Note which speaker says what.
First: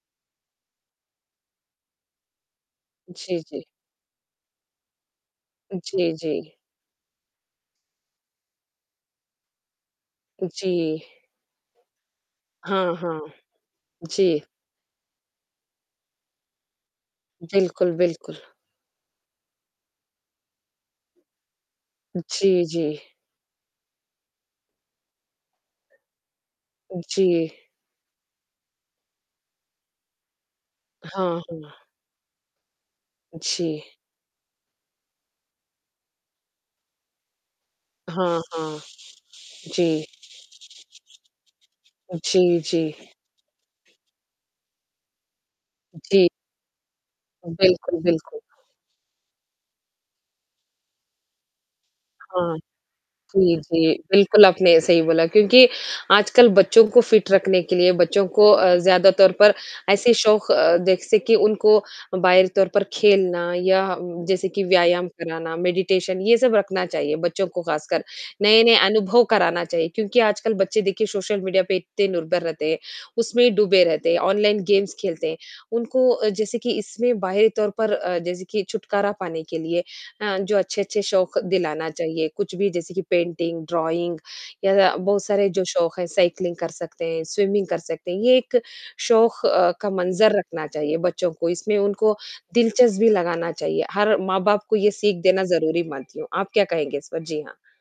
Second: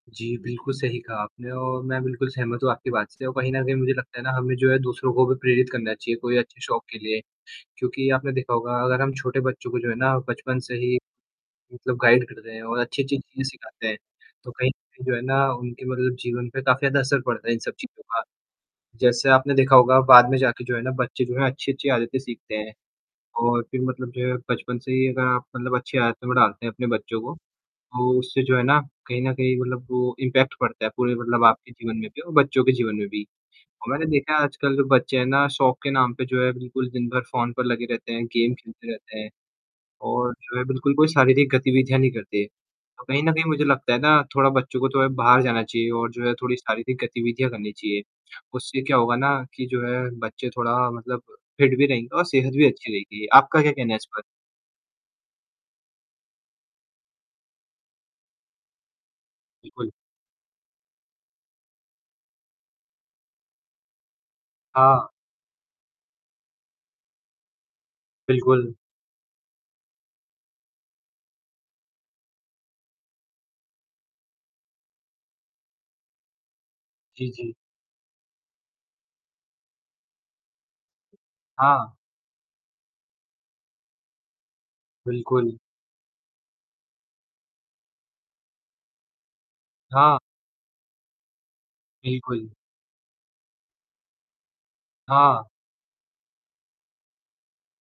Speaker 1: जी, बिल्कुल सही कहा आपने और मैं बिल्कुल सहमत हूँ आपकी बात से और
Speaker 2: जी,
Speaker 1: कहीं न
Speaker 2: जी।
Speaker 1: कहीं मुझे लगता है ना हमें जो है दूसरों को भी प्रेरित
Speaker 2: अ,
Speaker 1: करना
Speaker 2: जी,
Speaker 1: चाहिए कोई
Speaker 2: जी।
Speaker 1: अच्छे शौक के लिए। क्योंकि आपने देखा होगा अगर हम छोटे बच्चों को जो है ना
Speaker 2: उ,
Speaker 1: बचपन से ही,
Speaker 2: जी।
Speaker 1: मतलब गाइड करते हैं और
Speaker 2: हाँ,
Speaker 1: अच्छी-अच्छी
Speaker 2: हाँ।
Speaker 1: चीज़ें सिखाते हैं,
Speaker 2: जी।
Speaker 1: तो कहीं न कहीं जो है ना उनके मतलब जीवन पे काफ़ी ज़्यादा असर पड़ता है इन सब
Speaker 2: बिल्कुल,
Speaker 1: चीज़ों का।
Speaker 2: बिल्कुल।
Speaker 1: जैसे आपने देखा होगा बाद में जाके जो है ना बच्चे जो है अच्छी-अच्छी आदतें सीखते
Speaker 2: जी,
Speaker 1: हैं।
Speaker 2: जी।
Speaker 1: और फिर मतलब जो है बचपन से ही अगर आप मतलब अच्छी आदतों में डालते हैं अपने
Speaker 2: उ
Speaker 1: बच्चों
Speaker 2: जी।
Speaker 1: को, तो उससे जो है ना कहीं न कहीं मतलब वो इम्पैक्ट पड़ता है पूरे
Speaker 2: हाँ,
Speaker 1: मतलब आपके
Speaker 2: हाँ।
Speaker 1: जीवन में भी और बच्चों के जीवन में भी।
Speaker 2: जी।
Speaker 1: तो मैंने देखा है आजकल जो बच्चे हैं ना शौक के नाम पे जो है बिल्कुल दिन-भर फ़ोन पर लगे रहते हैं,
Speaker 2: हाँ,
Speaker 1: गेम
Speaker 2: हाँ।
Speaker 1: खेलते रहते हैं।
Speaker 2: जी।
Speaker 1: और जो है बिल्कुल कोई शारीरिक गतिविधियाँ नहीं करते,
Speaker 2: जी, जी।
Speaker 1: तो कहीं न कहीं मुझे लगता है ना थोड़ा बच्चों को थोड़ा बाहर जाना चाहिए और जो
Speaker 2: जी।
Speaker 1: है थोड़ी शारीरिक गतिविधियाँ करनी
Speaker 2: बिल्कुल,
Speaker 1: चाहिए।
Speaker 2: बिल्कुल।
Speaker 1: उससे क्या होगा ना कि जो है बच्चे थोड़ा मतलब फिट भी रहेंगे और सेहत
Speaker 2: हाँ।
Speaker 1: भी अच्छी रहेगी।
Speaker 2: जी,
Speaker 1: आपका क्या
Speaker 2: जी,
Speaker 1: कहना है इस बारे
Speaker 2: बिल्कुल आपने सही बोला क्योंकि आजकल बच्चों को फिट रखने के लिए बच्चों को अ, ज़्यादातर पर
Speaker 1: बिल्कुल।
Speaker 2: ऐसे शौक अ, देख सके उनको बाहरी तौर पर खेलना या जैसे कि व्यायाम
Speaker 1: हाँ।
Speaker 2: कराना मेडिटेशन ये सब रखना चाहिए बच्चों को खासकर।
Speaker 1: बिल्कुल।
Speaker 2: नए-नए अनुभव कराना चाहिए क्योंकि आजकल बच्चे देखिए सोशल मीडिया पे इतने निर्भर रहते हैं, उसमें ही डूबे रहते हैं ऑनलाइन गेम्स खेलते हैं। उनको अ, जैसे कि इसमें
Speaker 1: जी,
Speaker 2: बाहरी
Speaker 1: जी।
Speaker 2: तौर पर अ, जैसे कि छुटकारा पाने के लिए अ, जो अच्छे-अच्छे शौक दिलाना
Speaker 1: हाँ।
Speaker 2: चाहिए कुछ भी जैसे कि पेंटिंग, ड्रॉइंग या बहुत सारे
Speaker 1: बिल्कुल।
Speaker 2: जो शौक है साइकिलिंग कर सकते हैं स्विमिंग कर सकते हैं, ये एक शौक अ, का
Speaker 1: हाँ।
Speaker 2: मंज़र रखना चाहिए बच्चों को इसमें उनको
Speaker 1: बिल्कुल।
Speaker 2: दिलचस्पी लगाना चाहिए हर माँ-बाप को ये सीख देना
Speaker 1: हाँ।
Speaker 2: ज़रूरी मानती हूँ। आप क्या कहेंगे इस पर? जी हाँ।